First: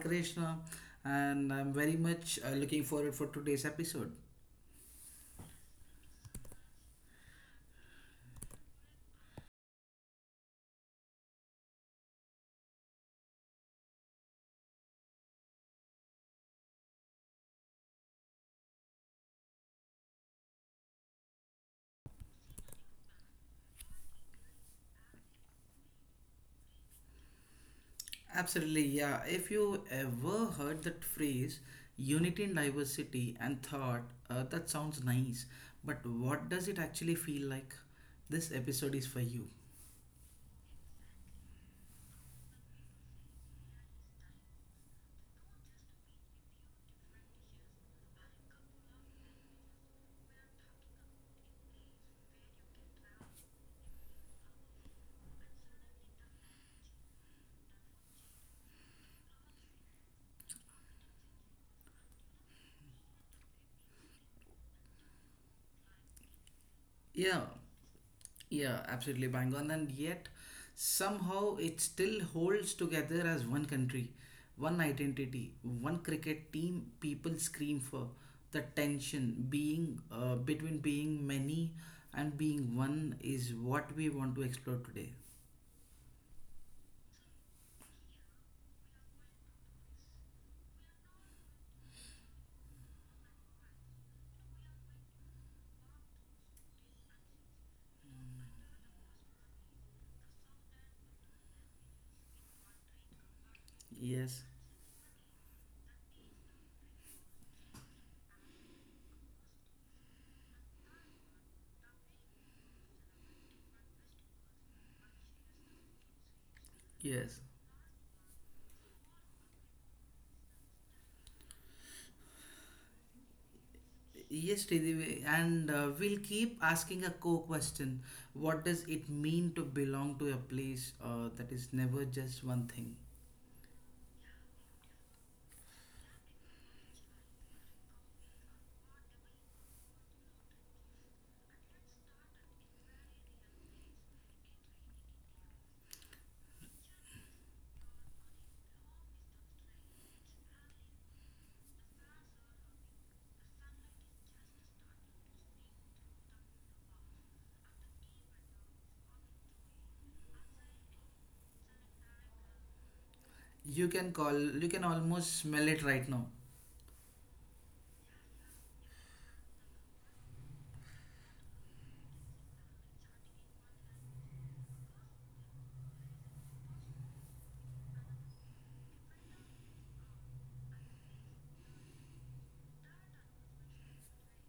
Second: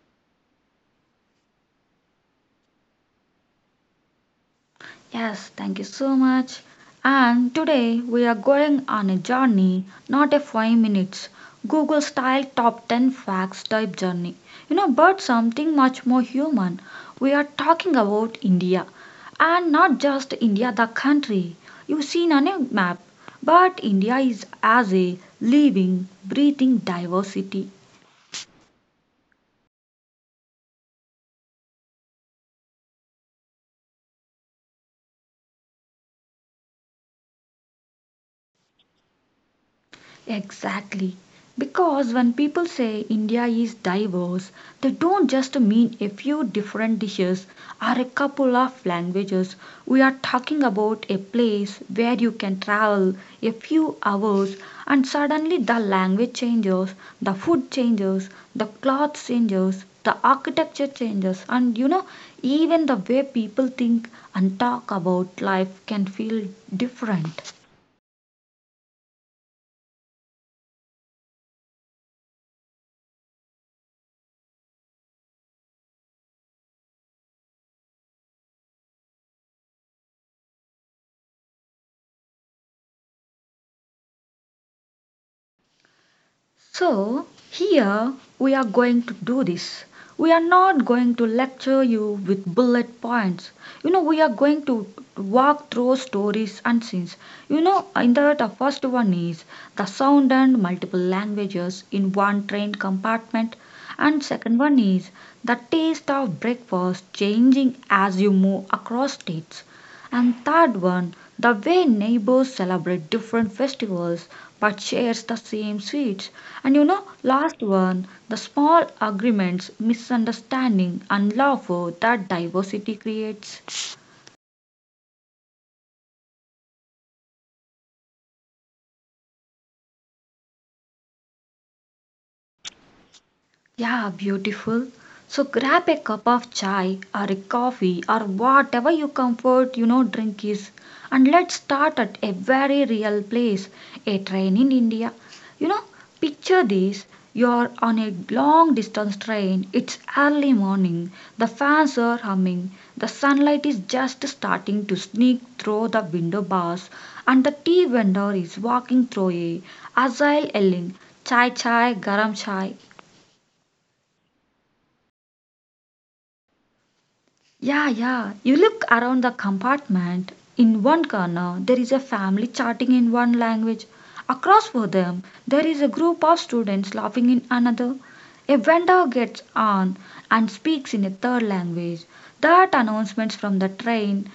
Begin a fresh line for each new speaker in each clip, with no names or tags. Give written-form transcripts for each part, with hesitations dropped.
Krishna and I'm very much looking forward for today's episode.
Yes, thank you so much. And today we are going on a journey, not a 5 minutes Google style top 10 facts type journey. But something much more human. We are talking about India. And not just India, the country you've seen on a map, but India is as a living, breathing diversity.
Absolutely, yeah. If you ever heard that phrase unity in diversity and thought, that sounds nice, but what does it actually feel like? This episode is for you.
Exactly. Because when people say India is diverse, they don't just mean a few different dishes or a couple of languages. We are talking about a place where you can travel a few hours and suddenly the language changes, the food changes, the clothes changes, the architecture changes, and even the way people think and talk about life can feel
Yeah,
different.
Yeah, absolutely bang on. And yet, somehow it still holds together as one country, one identity, one cricket team people scream for. The tension being between being many and being one is what we want to explore today.
So, here we are going to do this. We are not going to lecture you with bullet points. We are going to walk through stories and scenes. In that, the first one is the sound and multiple languages in one train compartment, and
Yes,
second one is the taste of breakfast changing as you move across states, and third one, the way neighbors celebrate different festivals but shares the same sweets. And
yes.
last one, the small agreements, misunderstanding, and love that diversity creates.
Yes, Sridevi, and we'll keep asking a core question. What does it mean to belong to a place that is never just one thing?
Yeah, beautiful. So grab a cup of chai or a coffee or whatever you comfort drink is. And let's start at a very real place, a train in India. You know, Picture this. You're on a long distance train. It's early morning. The fans are humming. The sunlight is just starting to sneak through the window bars. And the tea vendor is walking through a agile yelling, "Chai chai, garam chai."
You can call, you can almost smell it right now.
Yeah, yeah. You look around the compartment. In one corner, there is a family chatting in one language. Across from them, there is a group of students laughing in another. A vendor gets on and speaks in a third language. That announcements from the train,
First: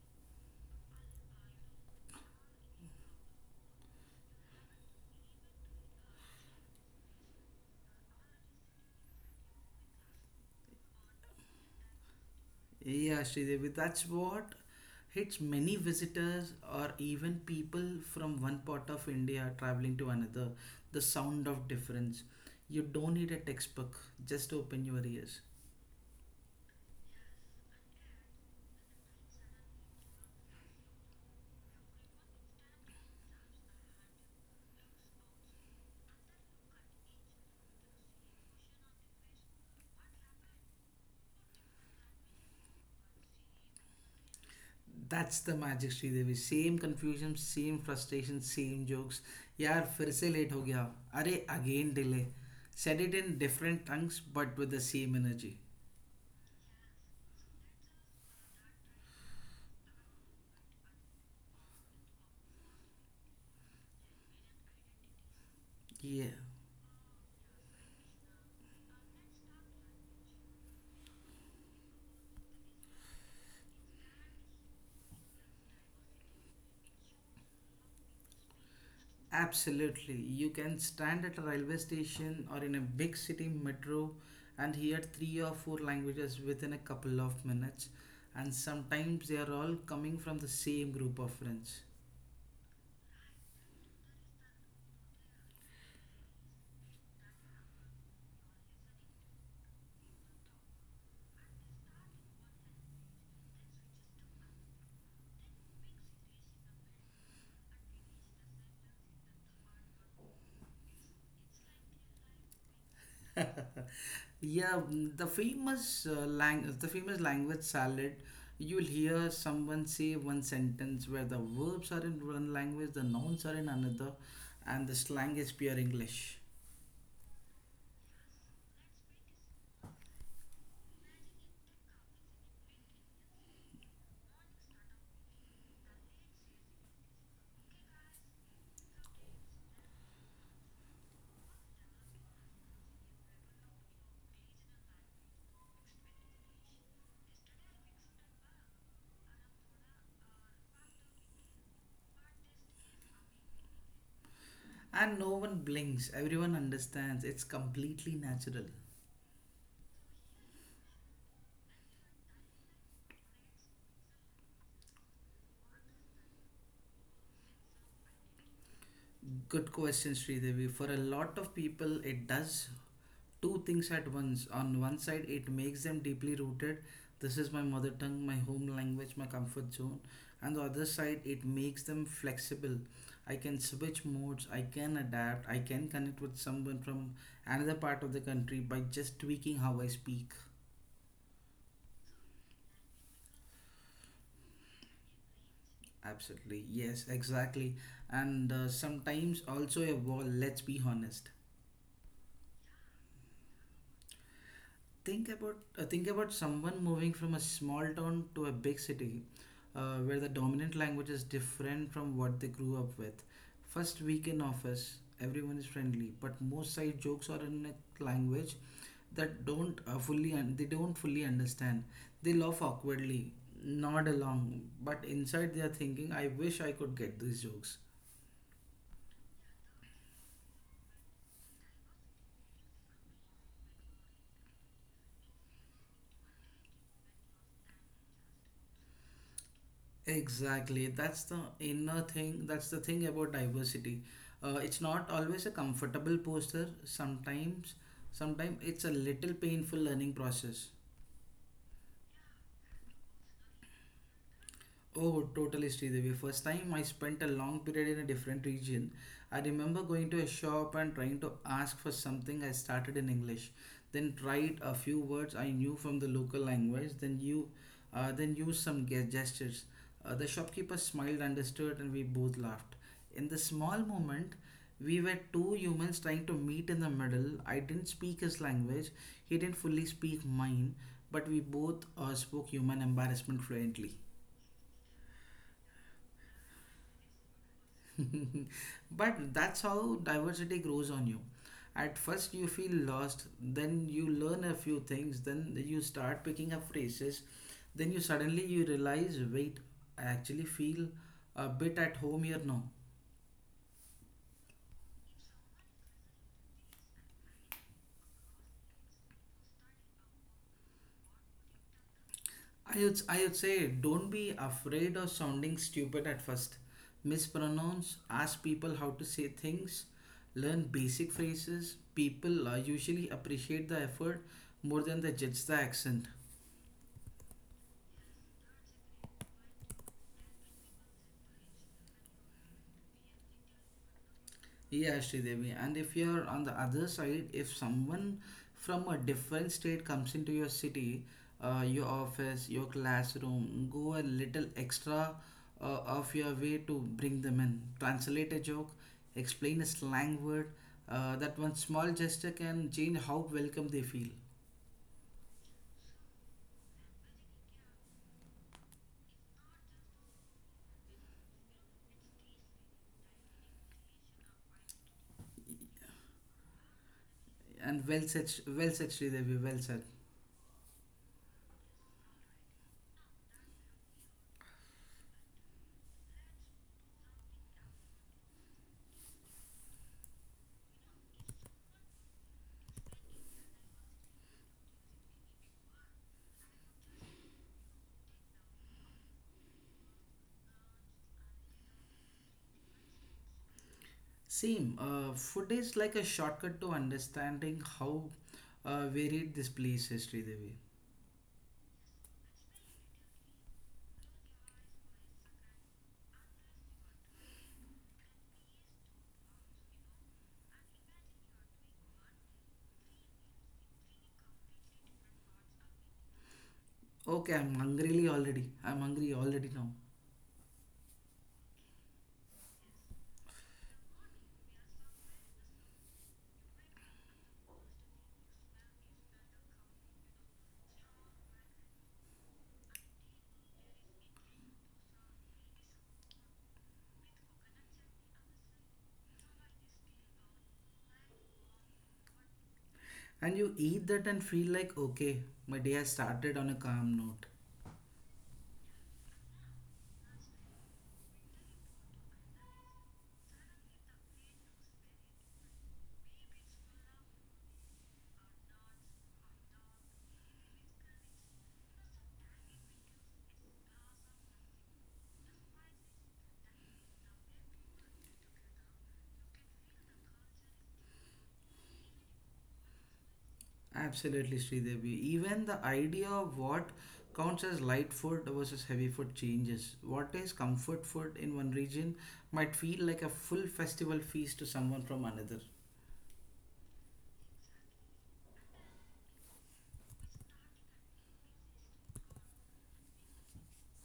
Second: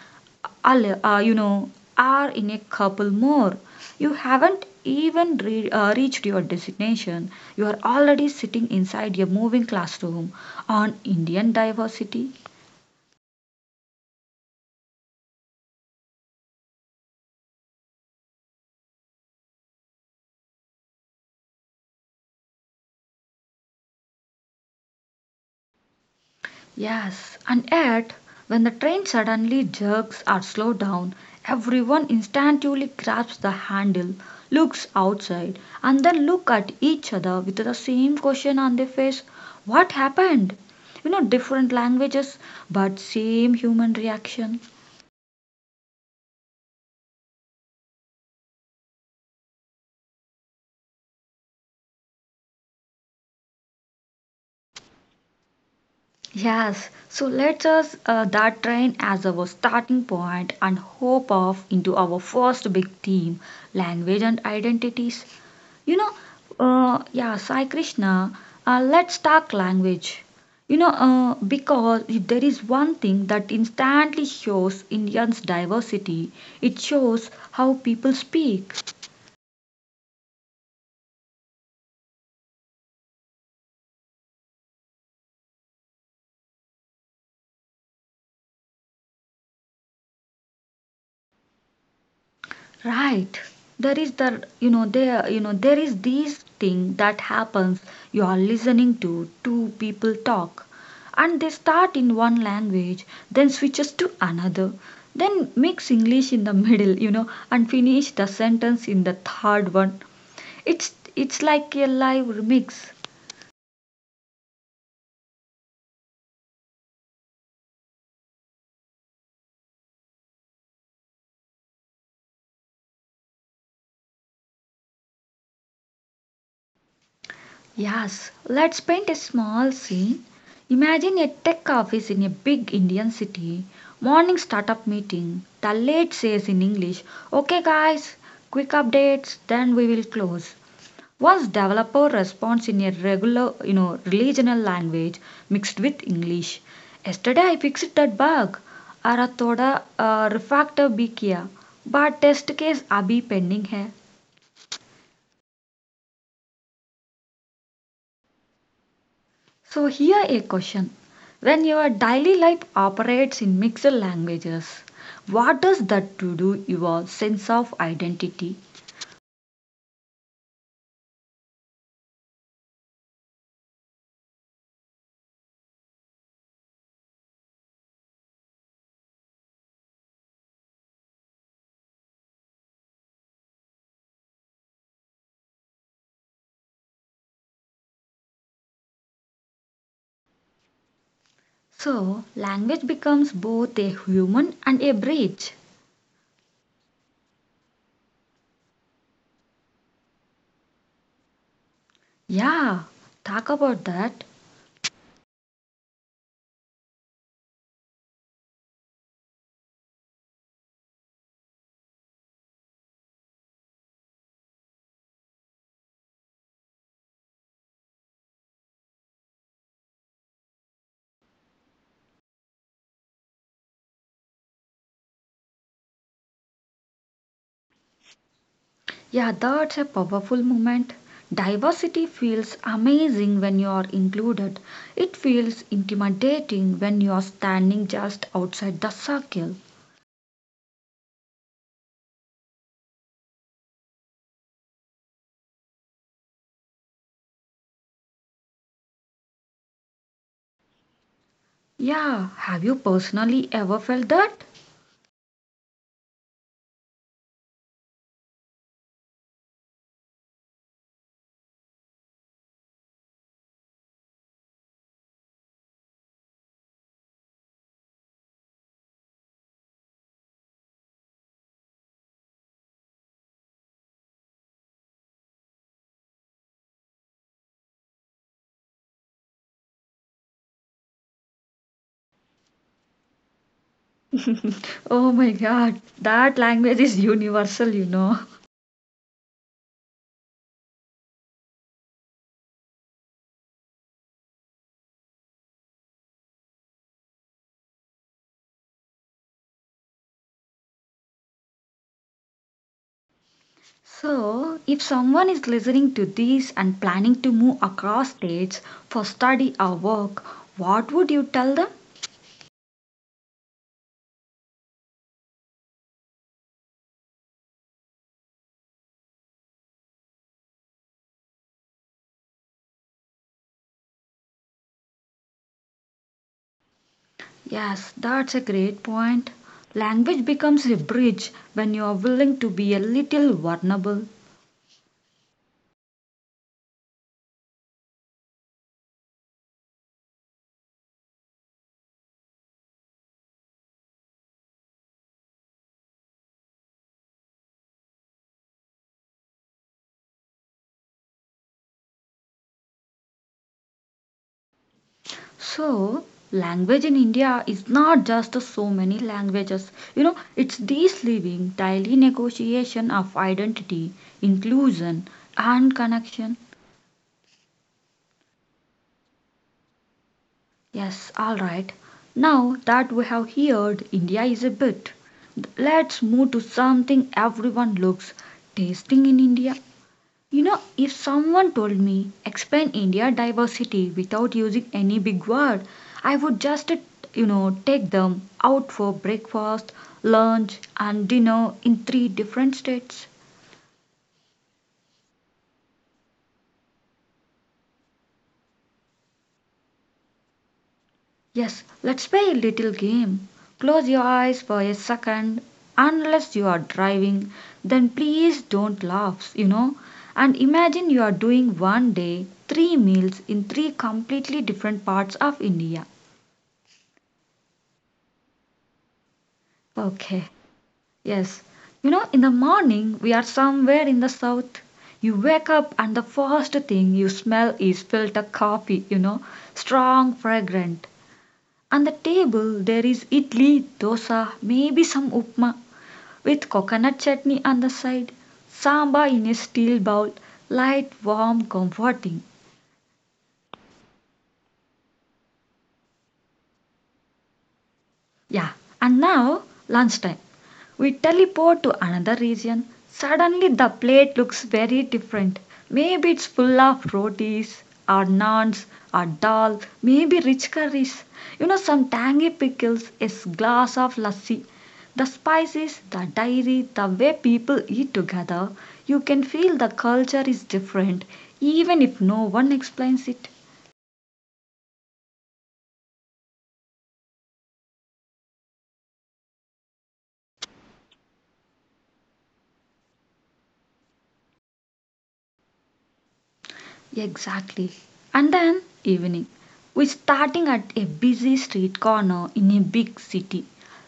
al- uh, you know, are in a couple more. You haven't even reached your destination. You are already sitting inside a moving classroom on Indian diversity.
Yeah, Sridevi, that's what hits many visitors or even people from one part of India traveling to another. The sound of difference. You don't need a textbook, just open your ears.
Yes, and yet when the train suddenly jerks or slows down, everyone instinctively grabs the handle, looks outside, and then look at each other with the same question on their face. What happened? Different languages, but same human reaction.
That's the magic, Sridevi. Same confusion, same frustration, same jokes. यार फिर से late हो गया, अरे again delay, said it in different tongues but with the same energy.
Yes, so let us that train as our starting point and hope off into our first big theme, language and identities. You know, yeah, Sai Krishna, let's talk language. Because if there is one thing that instantly shows Indians' diversity, it shows how people speak.
Absolutely. You can stand at a railway station or in a big city metro and hear three or four languages within a couple of minutes, and sometimes they are all coming from the same group of friends.
Right. There is the you know there is this thing that happens. You are listening to two people talk, and they start in one language, then switches to another, then mix English in the middle, and finish the sentence in the third one. It's like a live remix.
Yeah, the famous the famous language salad. You'll hear someone say one sentence where the verbs are in one language, the nouns are in another, and the slang is pure English.
Yes, let's paint a small scene. Imagine a tech office in a big Indian city. Morning startup meeting. The lead says in English, "Okay, guys, quick updates, then we will close." Once developer responds in a regular, regional language mixed with English. "Yesterday I fixed that bug. अरे थोड़ा refactor भी किया but test case अभी pending है."
And no one blinks. Everyone understands. It's completely natural.
So here a question. When your daily life operates in mixed languages, what does that to do your sense of identity?
Good question, Sridevi. For a lot of people, it does two things at once. On one side, it makes them deeply rooted. This is my mother tongue, my home language, my comfort zone. And the other side, it makes them flexible. I can switch modes, I can adapt, I can connect with someone from another part of the country by just tweaking how I speak.
So language becomes both a human and a bridge.
Absolutely. Yes, exactly. And sometimes also a wall, let's be honest.
Yeah, talk about that.
Think about someone moving from a small town to a big city where the dominant language is different from what they grew up with. First week in office, everyone is friendly, but most side jokes are in a language that don't fully un- they don't fully understand. They laugh awkwardly, nod along, but inside they are thinking, I wish I could get these jokes.
Yeah, that's a powerful moment. Diversity feels amazing when you are included. It feels intimidating when you are standing just outside the circle.
Exactly. That's the inner thing. That's the thing about diversity. It's not always a comfortable posture. Sometimes it's a little painful learning process.
Yeah, have you personally ever felt that?
Oh, totally, Sridevi. First time I spent a long period in a different region, I remember going to a shop and trying to ask for something. I started in English, then tried a few words I knew from the local language, then used some gestures. The shopkeeper smiled, understood, and we both laughed. In the small moment, we were two humans trying to meet in the middle. I didn't speak his language, he didn't fully speak mine, but we both spoke human embarrassment fluently.
Oh my God, that language is universal.
But that's how diversity grows on you. At first, you feel lost, then you learn a few things, then you start picking up phrases, then you suddenly you realize, wait, I actually feel a bit at home here now.
So, if someone is listening to this and planning to move across states for study or work, what would you tell them?
I would say, don't be afraid of sounding stupid at first. Mispronounce, ask people how to say things, learn basic phrases. People usually appreciate the effort more than they judge the accent.
Yes, that's a great point. Language becomes a bridge when you are willing to be a little vulnerable.
Yeah, Devi. And if you're on the other side, if someone from a different state comes into your city, your office, your classroom, go a little extra of your way to bring them in. Translate a joke, explain a slang word. That one small gesture can change how welcome they feel.
So, language in India is not just so many languages. It's this living, daily negotiation of identity, inclusion, and connection.
And well said, Devi. Well said.
Yes, all right. Now that we have heard India is a bit, let's move to something everyone looks, tasting in India. If someone told me explain India diversity without using any big word, I would just, take them out for breakfast, lunch, and dinner in three different states.
Same. Food is like a shortcut to understanding how varied this place is, Devi.
Yes, let's play a little game. Close your eyes for a second, unless you are driving, then please don't laugh. And imagine you are doing one day three meals in three completely different parts of India.
Okay, I'm hungry already. I'm hungry already now.
Okay, yes. In the morning, we are somewhere in the south. You wake up, and the first thing you smell is filter coffee, strong, fragrant. On the table, there is idli, dosa, maybe some upma with coconut chutney on the side, samba in a steel bowl, light, warm, comforting.
And you eat that and feel like, okay, my day has started on a calm note.
Yeah. And now, lunchtime. We teleport to another region. Suddenly, the plate looks very different. Maybe it's full of rotis, or naans, or dal, maybe rich curries, some tangy pickles, a glass of lassi. The spices, the dairy, the way people eat together, you can feel the culture is different, even if no one explains it.
Absolutely, Sridevi. Even the idea of what counts as light food versus heavy food changes. What is comfort food in one region might feel like a full festival feast to someone from another.
Exactly. And then evening. We're starting at a busy street corner in a big city.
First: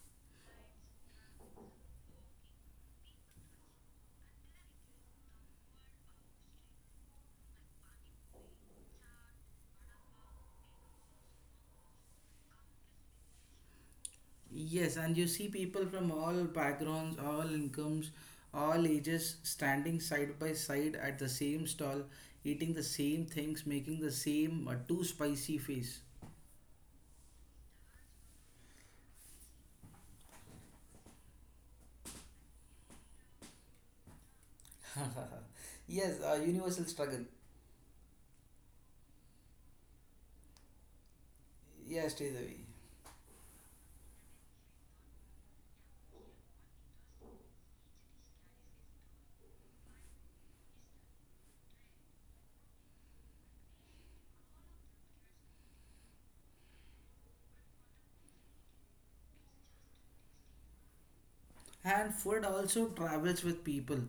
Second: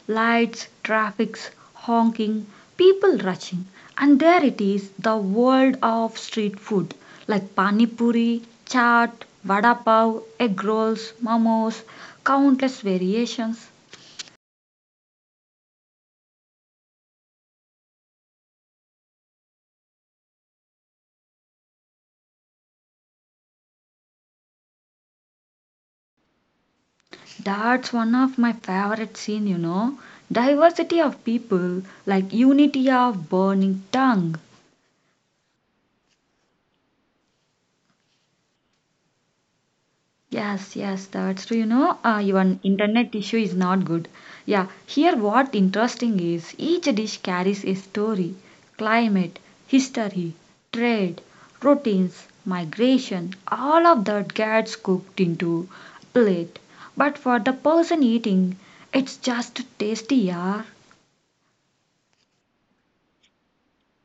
Lights, traffics, honking, people rushing. And there it is, the world of street food like pani puri, chaat, vada pav, egg rolls, momos, countless variations.
Yes, and you see people from all backgrounds, all incomes, all ages standing side by side at the same stall, eating the same things, making the same too spicy face.
That's one of my favorite scene. Diversity of people, like unity of burning tongue.
Yes, a universal struggle.
Yes, yes, that's true.
Yes,
Your
Sridevi.
internet issue is not good. Yeah, here what interesting is each dish carries a story, climate, history, trade, routines, migration, all of that gets cooked into plate. But for the person eating, it's just tasty, yeah.
And food also travels with people.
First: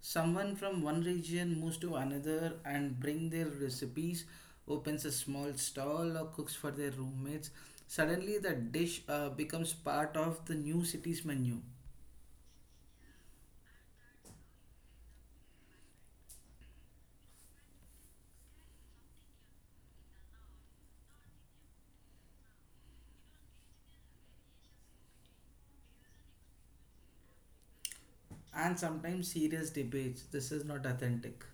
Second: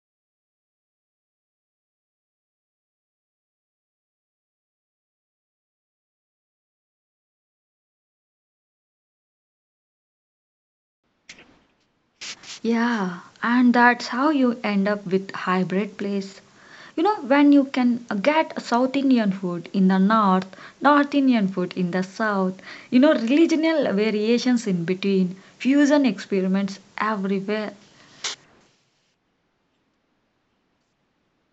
Someone from one region moves to another and bring their recipes, opens a small stall or cooks for their roommates. Suddenly the dish becomes part of the new city's menu.
Yeah, and that's how you end up with hybrid place. When you can get South Indian food in the north, North Indian food in the south, regional variations in between, fusion experiments everywhere.
And sometimes serious debates. This is not authentic.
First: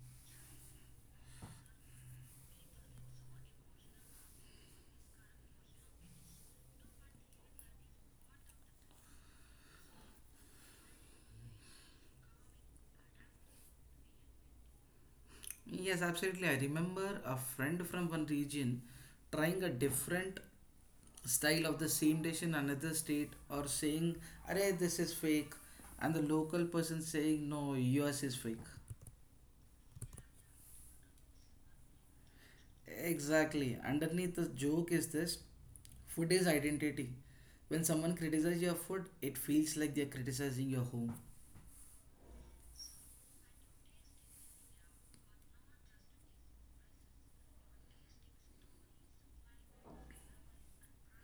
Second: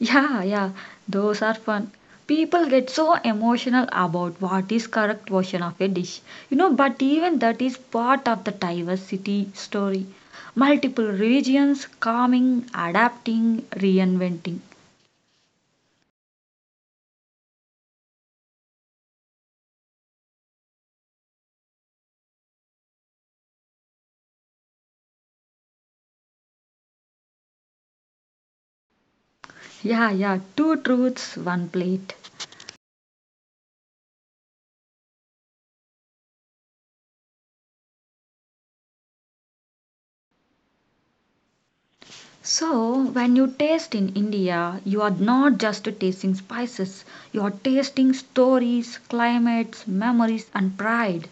Yeah, yeah, those are fun. People get so emotional about what is correct version of a dish. But even that is part of the diversity story. Multiple regions, calming, adapting, reinventing.
Yes, absolutely. I remember a friend from one region trying a different style of the same dish in another state or saying, "Arey, this is fake," and the local person saying, "No, yours is fake."
Yeah, yeah, two truths, one plate.
Exactly. Underneath the joke is this: food is identity. When someone criticizes your food, it feels like they're criticizing your home.
So, when you taste in India, you are not just tasting spices, you are tasting stories, climates, memories, and pride.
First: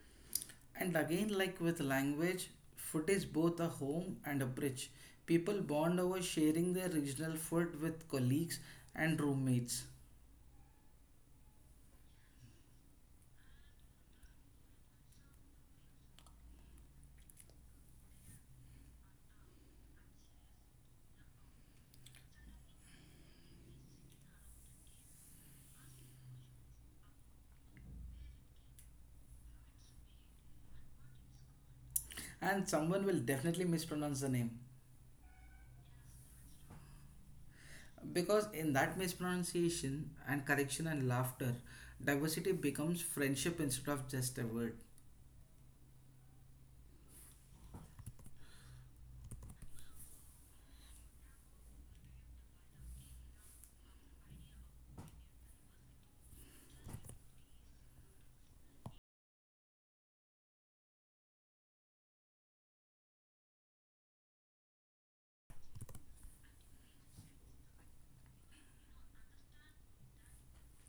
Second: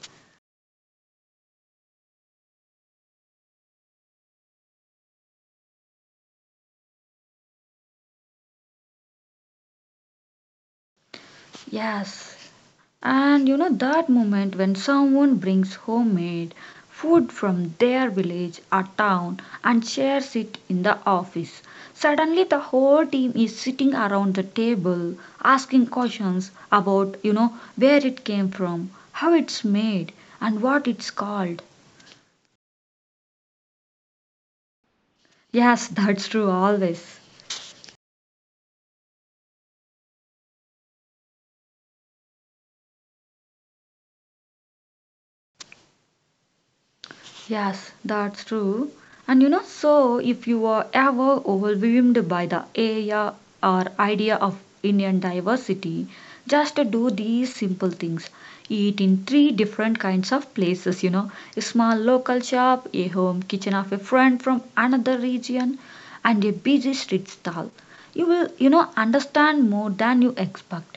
And again, like with language, food is both a home and a bridge. People bond over sharing their regional food with colleagues and roommates.
Yes, and you know that moment when someone brings homemade food from their village or town and shares it in the office. Suddenly the whole team is sitting around the table asking questions about, where it came from, how it's made, and what it's called.
And someone will definitely mispronounce the name.
Yes, that's true always.
Because in that mispronunciation and correction and laughter, diversity becomes friendship instead of just a word.
Yes, that's true. And so if you are ever overwhelmed by the area or idea of Indian diversity, just do these simple things. Eat in three different kinds of places, a small local shop, a home kitchen of a friend from another region, and a busy street stall. You will, understand more than you expect.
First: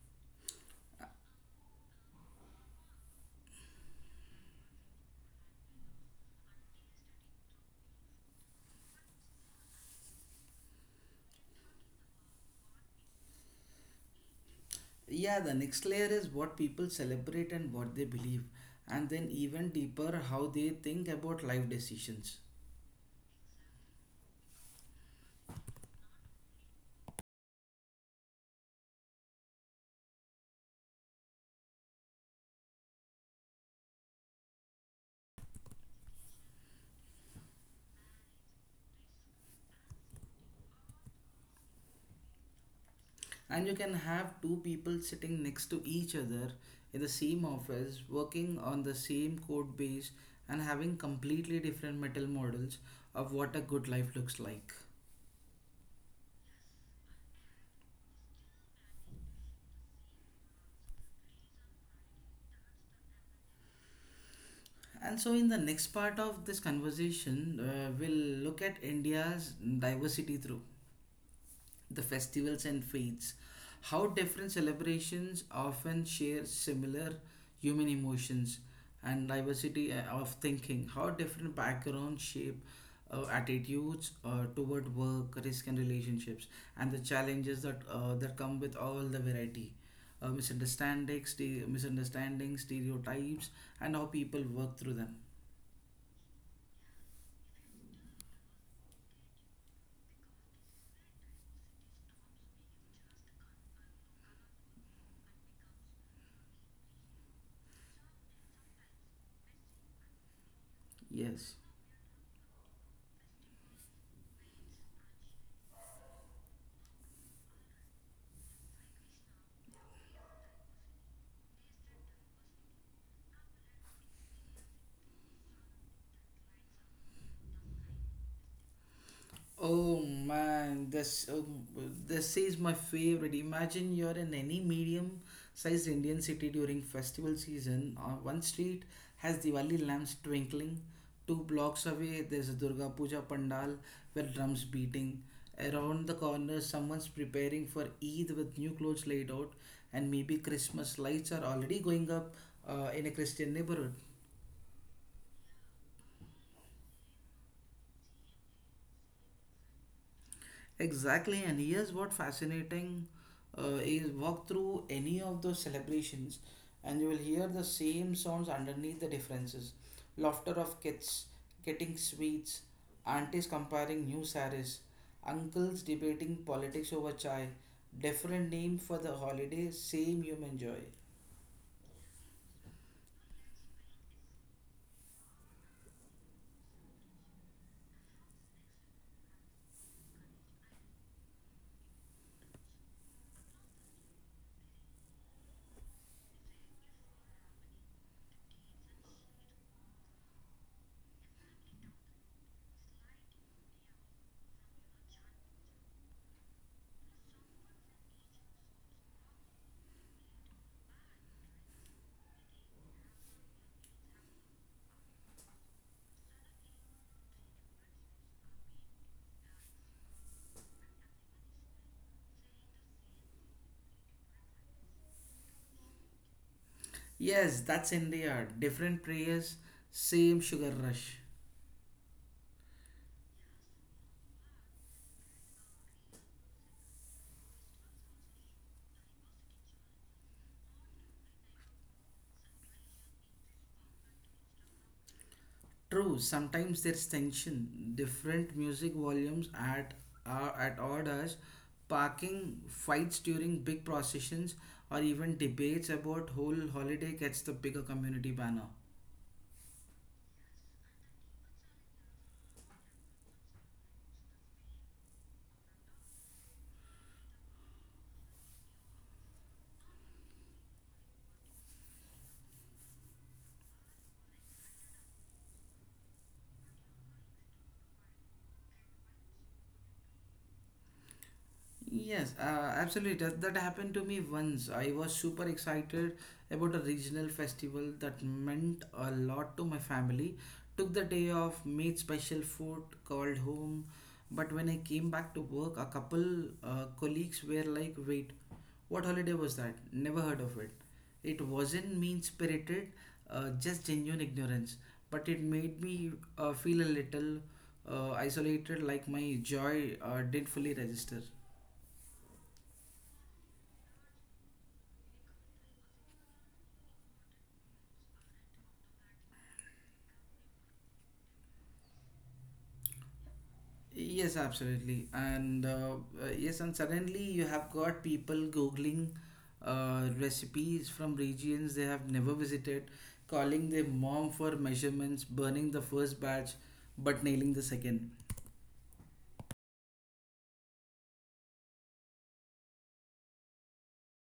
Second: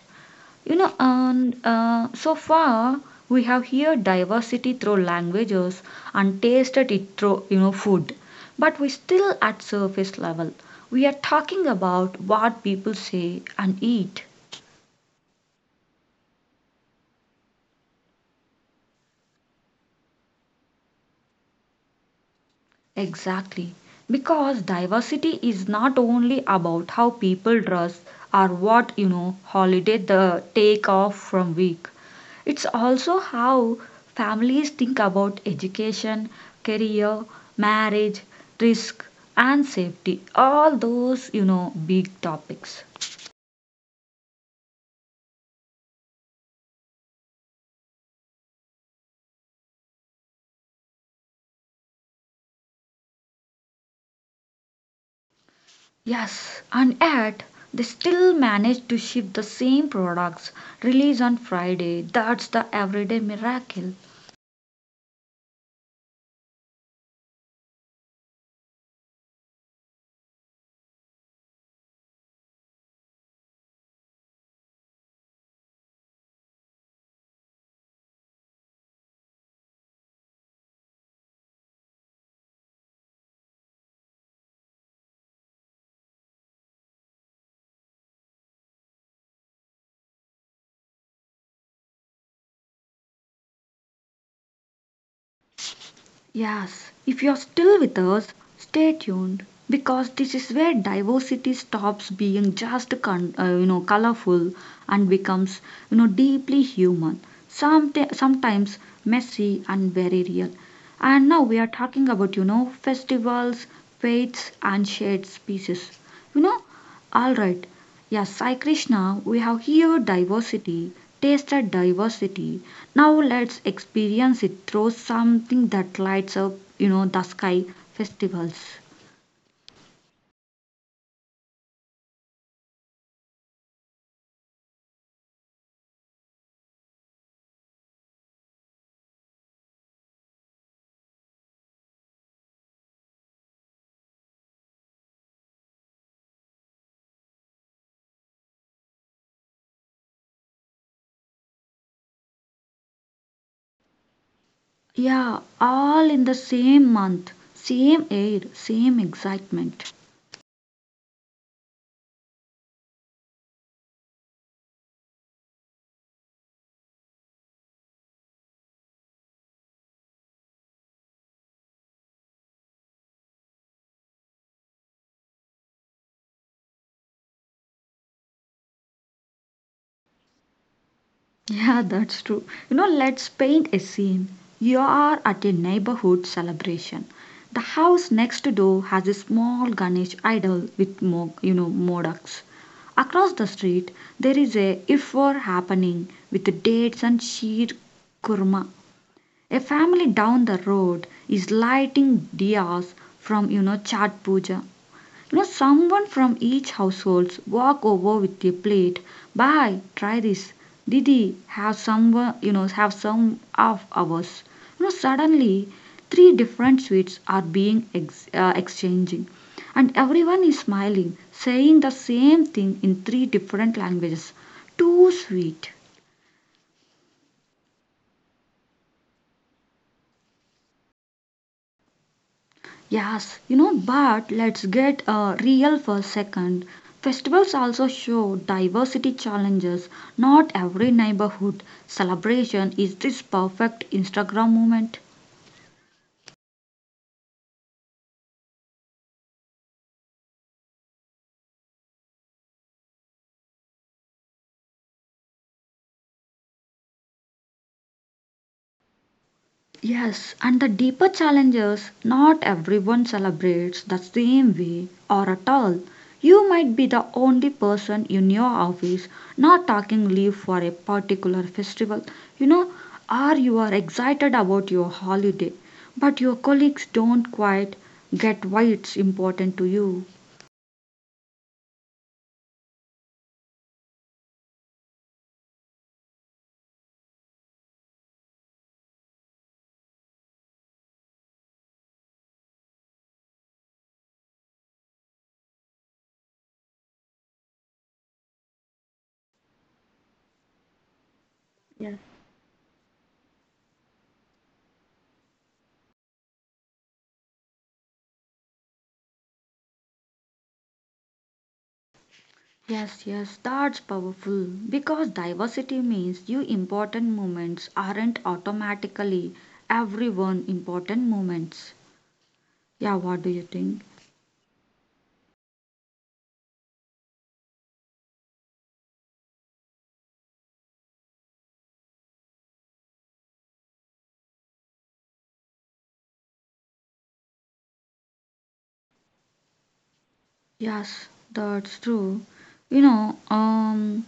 And so far we have here diversity through languages and tasted it through, food. But we still at surface level. We are talking about what people say and eat.
Yeah, the next layer is what people celebrate and what they believe, and then even deeper, how they think about life decisions.
Exactly. Because diversity is not only about how people dress or what, holiday the take off from week. It's also how families think about education, career, marriage, risk and safety. All those, big topics.
And you can have two people sitting next to each other in the same office, working on the same code base, and having completely different mental models of what a good life looks like.
Yes, and yet they still manage to ship the same products release on Friday. That's the everyday miracle.
And so, in the next part of this conversation, we'll look at India's diversity through the festivals and faiths, how different celebrations often share similar human emotions, and diversity of thinking, how different backgrounds shape attitudes toward work, risk, and relationships, and the challenges that that come with all the variety. Misunderstandings, stereotypes, and how people work through them.
Yes, if you're still with us, stay tuned because this is where diversity stops being just colorful and becomes deeply human. Sometimes messy and very real. And now
Yes.
we are talking about festivals, faiths, and shared species. You know, all right. Yes, Sai Krishna, we have here diversity, tasted diversity, now let's experience it through something that lights up, the sky festivals.
Oh man, this is my favorite. Imagine you're in any medium-sized Indian city during festival season. One street has Diwali lamps twinkling. Two blocks away, there's a Durga Puja pandal with drums beating. Around the corner, someone's preparing for Eid with new clothes laid out, and maybe Christmas lights are already going up in a Christian neighborhood.
Yeah, all in the same month, same air, same excitement.
Exactly, and here's what fascinating is, walk through any of those celebrations, and you will hear the same sounds underneath the differences. Laughter of kids getting sweets, aunties comparing new saris, uncles debating politics over chai. Different name for the holiday, same human joy.
Yeah, that's true. Let's paint a scene. You are at a neighborhood celebration. The house next door has a small Ganesh idol with, modaks. Across the street, there is a ifwar happening with dates and sheer kurma. A family down the road is lighting diyas from chat puja. Someone from each households walk over with a plate. "Bye, try this. Didi, have some of ours." You know suddenly three different sweets are being exchanging, and everyone is smiling, saying the same thing in three different languages. Too sweet.
Yes, that's India. Different prayers, same sugar rush.
Yes, you know, but let's get real for a second. Festivals also show diversity challenges. Not every neighborhood celebration is this perfect Instagram moment.
True, sometimes there's tension. Different music volumes at odd hours, parking fights during big processions, or even debates about whole holiday gets the bigger community banner.
Yes, and the deeper challenges, not everyone celebrates the same way or at all. You might be the only person in your office not taking leave for a particular festival, you know, or you are excited about your holiday, but your colleagues don't quite get why it's important to you.
Yes, absolutely. That happened to me once. I was super excited about a regional festival that meant a lot to my family. Took the day off, made special food, called home. But when I came back to work, a couple colleagues were like, wait, what holiday was that? Never heard of it. It wasn't
Yes.
mean spirited, just genuine ignorance. But it made me feel a little isolated, like my joy didn't fully register.
Yes, yes, that's powerful because diversity means you important moments aren't automatically everyone important moments. Yeah, what do you think?
Yes, absolutely. And suddenly you have got people Googling recipes from regions they have never visited, calling their mom for measurements, burning the first batch, but nailing the second.
Yes, that's true. You know, um,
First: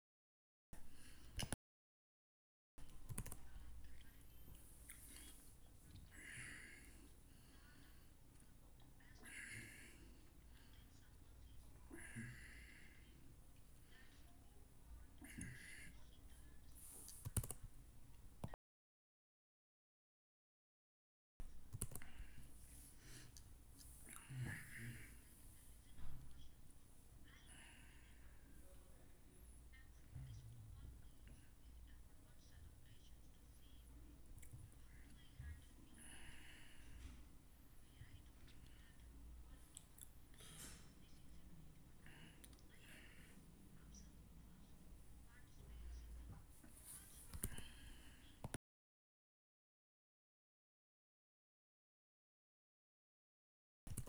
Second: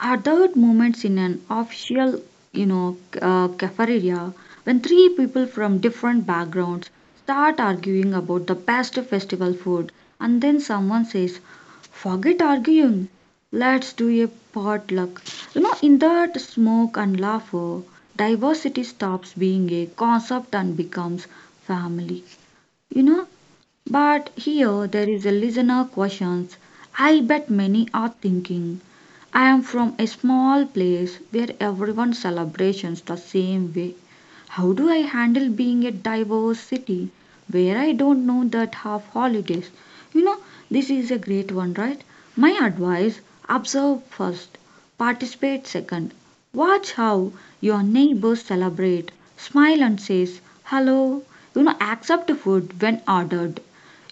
Are there moments in an official, you know, cafeteria when three people from different backgrounds start arguing about the best festival food, and then someone says, "Forget arguing, let's do a potluck." You know, in that smoke and laughter, diversity stops being a concept and becomes family. You know, but here there is a listener questions. I bet many are thinking, I am from a small place where everyone celebrations the same way. How do I handle being a diverse city where I don't know that half holidays? You know, this is a great one, right? My advice observe first, participate second. Watch how your neighbors celebrate, smile and says hello. You know, accept food when ordered.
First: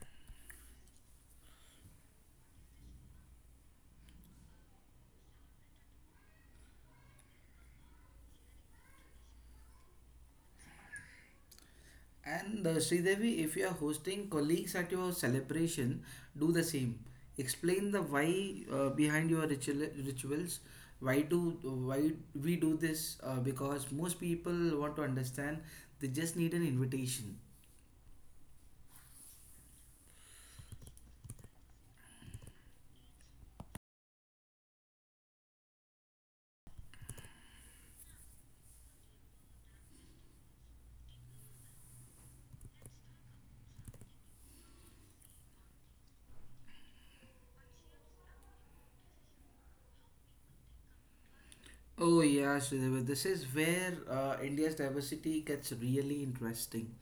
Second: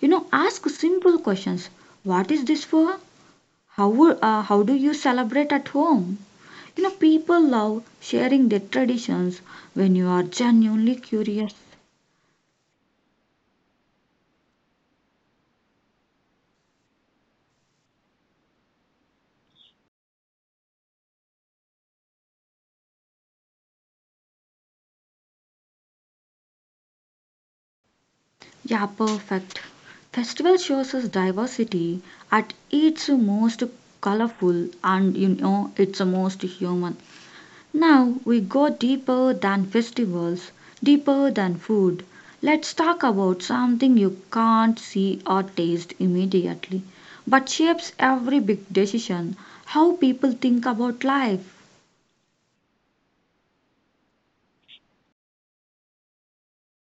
You know, ask simple questions. What is this for? How do you celebrate at home? You know, people love sharing their traditions when you are genuinely curious.
And Sridevi, if you are hosting colleagues at your celebration, do the same. Explain the why rituals. Why we do this? Because most people want to understand. They just need an invitation.
Yeah, perfect. Festival shows us diversity at its most colorful and you know, its most human. Now we go deeper than festivals, deeper than food. Let's talk about something you can't see or taste immediately, but shapes every big decision, how people think about life.
Oh yeah, Sridhar, this is where India's diversity gets really interesting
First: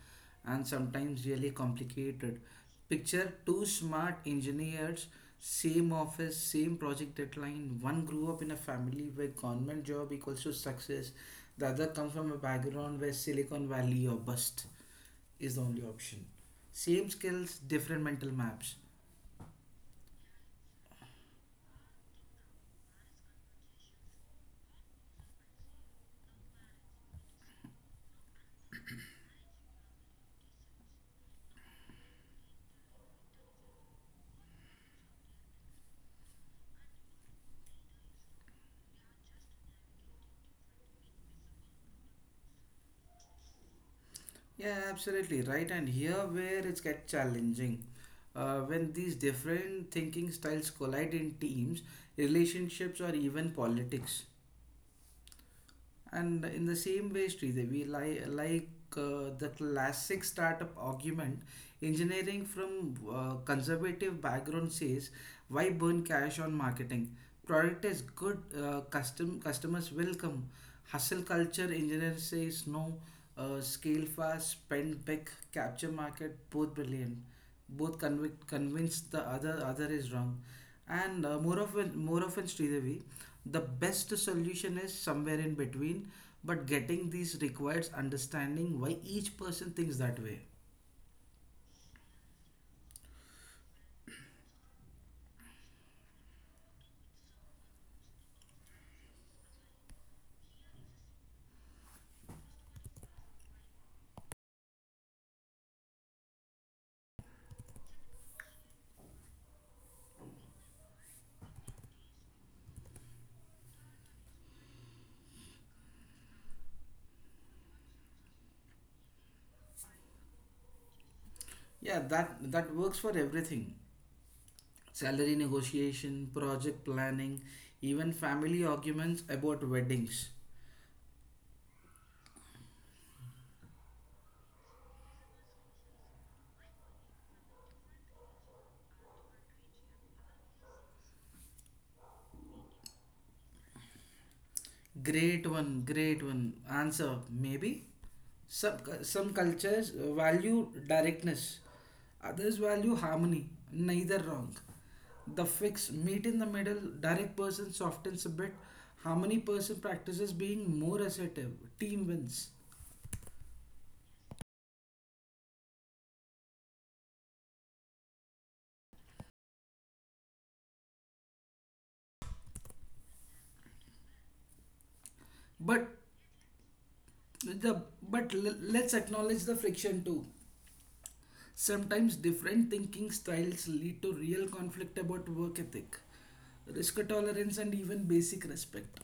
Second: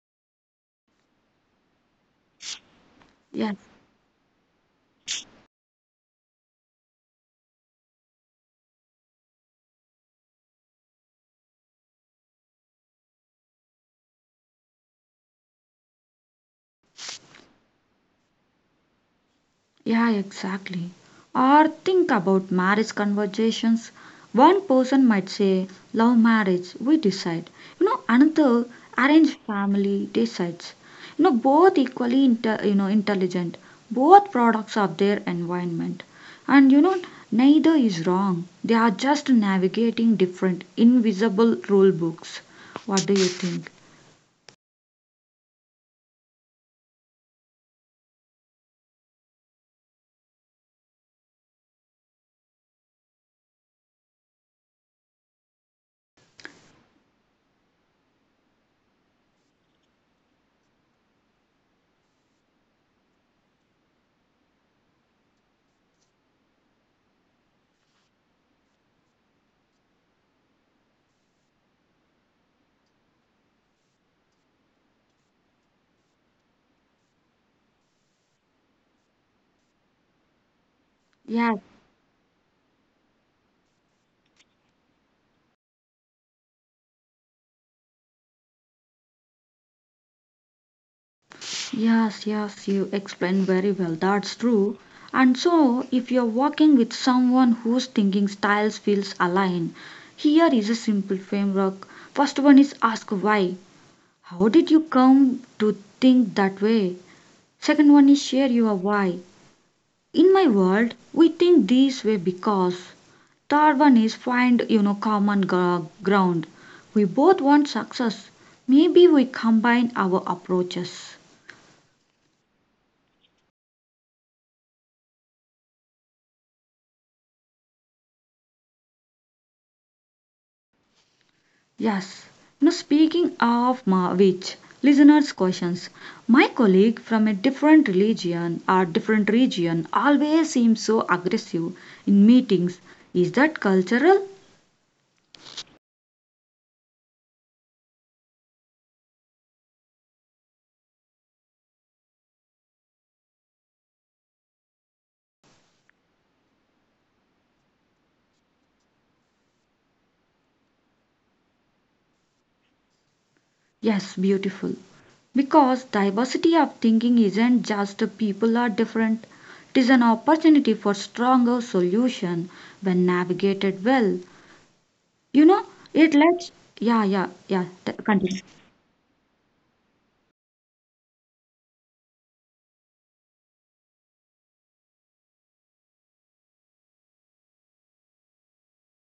and sometimes really complicated. Picture
Yeah.
two smart engineers, same office, same project deadline. One grew up in a family where government job equals to success. The other comes from a background where Silicon Valley or bust is the only option. Same skills, different mental maps.
Yeah, exactly. Or think about marriage conversations. One person might say, love marriage, we decide. You know, another, arranged family decides. You know, both equally inter- you know, intelligent, both products of their environment. And you know, neither is wrong. They are just navigating different, invisible rule books. What do you think?
Yeah, absolutely right. And here where it's get challenging, when these different thinking styles collide in teams, relationships, or even politics. And in the same way, Sridevi, like the classic startup argument, engineering from conservative background says, why burn cash on marketing? Product is good, customers will come. Hustle culture engineer says no. Scale fast, spend big, capture market, both brilliant. Convince the other is wrong. And
Yeah.
more often, Sridevi, the best solution is somewhere in between, but getting these requires understanding why each person thinks that way.
Yes, yes, you explained very well. That's true. And so, if you're working with someone whose thinking styles feels aligned, here is a simple framework. First one is ask why. How did you come to think that way? Second one is share your why. In my world, we think this way because. Third one is find, you know, ground. We both want success. Maybe we combine our approaches.
Yeah, that works for everything. Salary negotiation, project planning, even family arguments about weddings.
Yes. Now, speaking of which, listeners' questions. My colleague from a different religion or different region always seems so aggressive in meetings. Is that cultural?
Great one. Answer maybe. Some cultures value directness, others value harmony. Neither wrong. The fix: meet in the middle. Direct person softens a bit, harmony person practices being more assertive, team wins.
Yes, beautiful. Because diversity of thinking isn't just the people are different. It is an opportunity for stronger solution when navigated well. You know,
but
it lets. Yeah, yeah, yeah.
the but
Continue.
l- let's acknowledge the friction too. Sometimes different thinking styles lead to real conflict about work ethic, risk tolerance, and even basic respect.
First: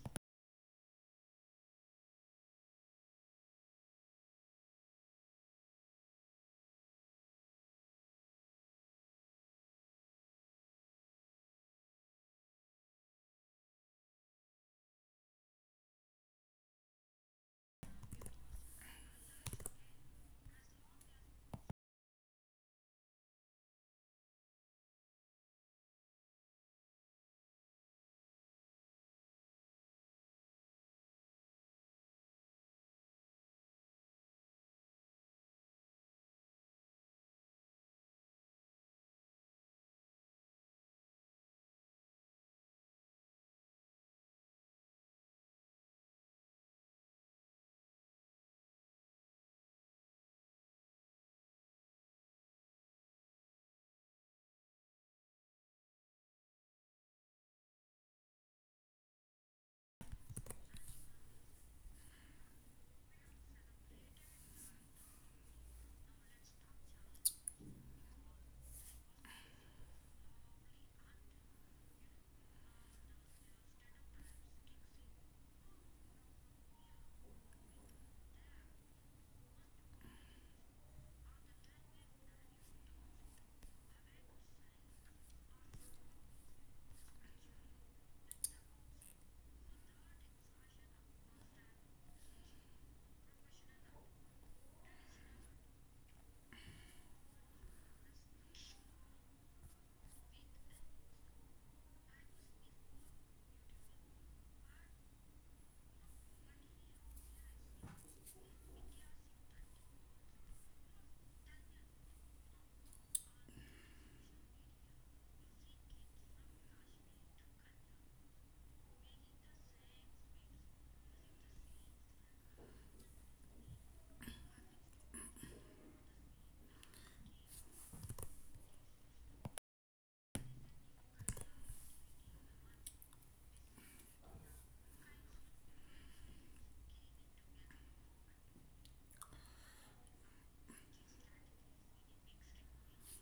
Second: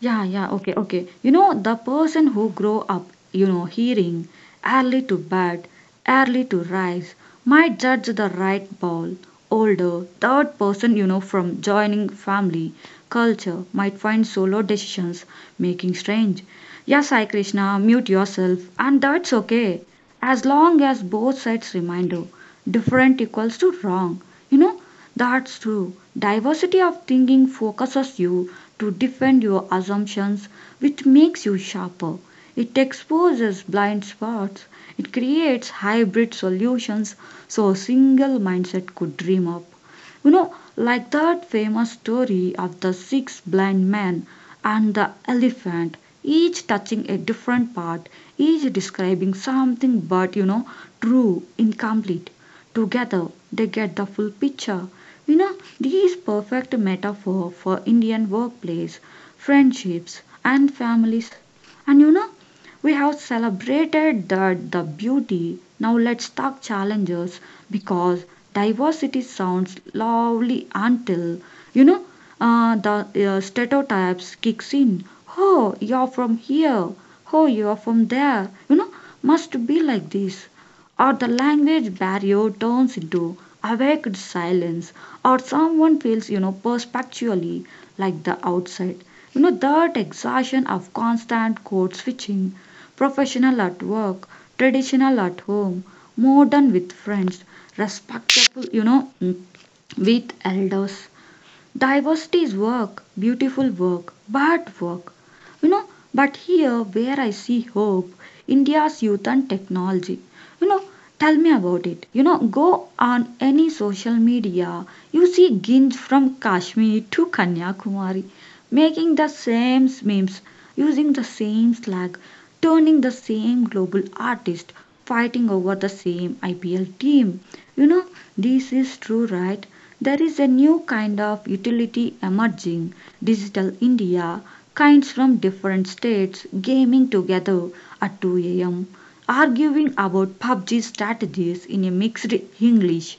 Yeah, yeah, okay, okay. You know, the person who grow up, you know, hearing early to bed, early to rise, might judge the right ball. Older, third person, you know, from joining family, culture, might find solo decisions making strange. Yeah, Sai Krishna, mute yourself, and that's okay. As long as both sides reminder, different equals to wrong. You know, that's true. Diversity of thinking focuses you to defend your assumptions, which makes you sharper. It exposes blind spots, it creates hybrid solutions so a single mindset could dream up. You know, like that famous story of the six blind men and the elephant, each touching a different part, each describing something but, you know, true, incomplete. Together, they get the full picture. You know, this perfect metaphor for Indian workplace, friendships, and families. And you know, we have celebrated that the beauty. Now let's talk challenges because diversity sounds lovely until you know the stereotypes kicks in. Oh, you're from here, oh, you're from there, you know, must be like this. Or the language barrier turns into awakened silence, or someone feels, you know, perspectively like the outside, you know, that exhaustion of constant code switching, professional at work, traditional at home, modern with friends, respectable, you know, with elders. Diversity is work, beautiful work, bad work. You know, but here where I see hope, India's youth and technology. You know, tell me about it. You know, go on any social media, you see ginge from Kashmir to Kanyakumari, making the same memes, using the same slang, turning the same global artist, fighting over the same IPL team. You know, this is true, right? There is a new kind of utility emerging, Digital India, kinds from different states gaming together at 2 a.m., arguing about PUBG strategies in a mixed English,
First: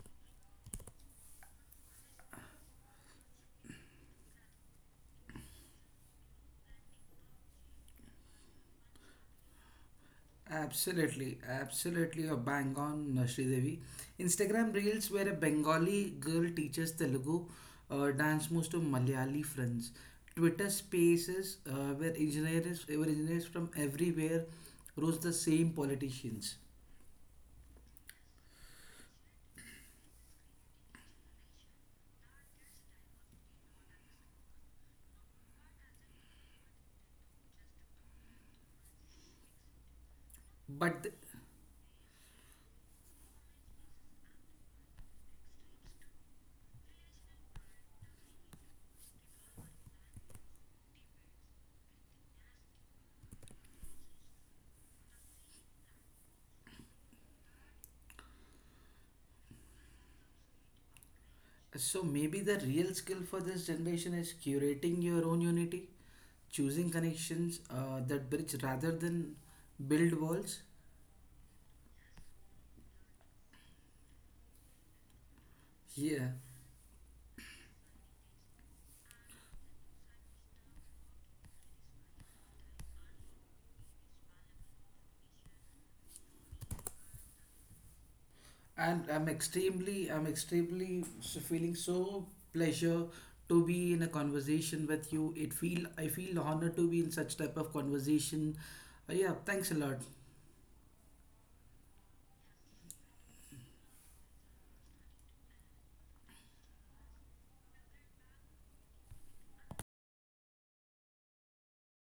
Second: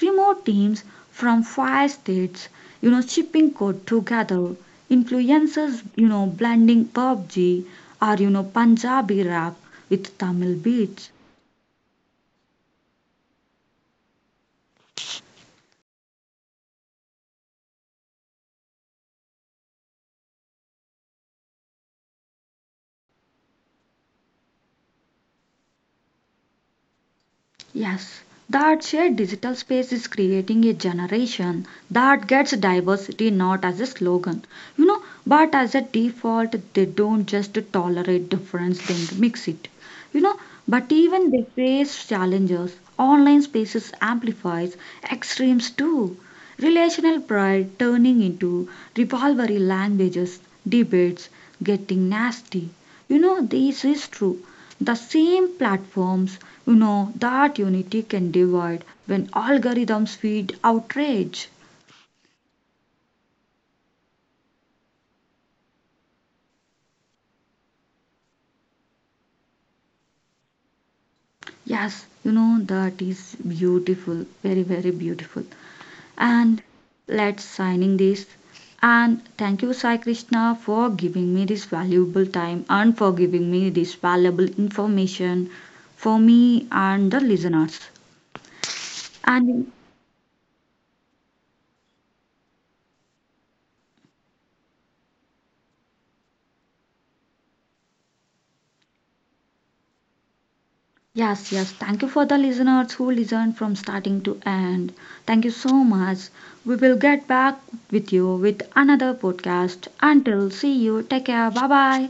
remote teams from five states, you know, shipping code together, influencers, you know, blending PUBG or, you know, Punjabi rap with Tamil beats.
Absolutely, you're bang on, Sridevi. Instagram Reels where a Bengali girl teaches Telugu dance moves to Malayali friends. Twitter Spaces where engineers from everywhere roast the same politicians.
Yes, that shared digital space is creating a generation that gets diversity not as a slogan, you know, but as a default. They don't just tolerate difference, then mix it, you know. But
But th-
even they face challenges. Online spaces amplifies extremes too. Relational pride turning into rivalry languages, debates, getting nasty. You know, this is true. The same platforms, you know, that unity can divide when algorithms feed outrage.
so maybe the real skill for this generation is curating your own unity, choosing connections that bridge rather than build walls.
Yes, you know, that is beautiful, very very beautiful.
Yeah,
And let's signing this, and thank you Sai Krishna for giving me this valuable time and for giving me this valuable information for me and the listeners.
and
And
I'm extremely feeling so pleasure to be in a conversation with you. It feel I feel honored to be in such type of conversation. Yeah, thanks a lot.
yes, yes. Thank you for the listeners who listened from starting to end. Thank you so much. We will get back with you with another podcast. Until see you. Take care. Bye bye.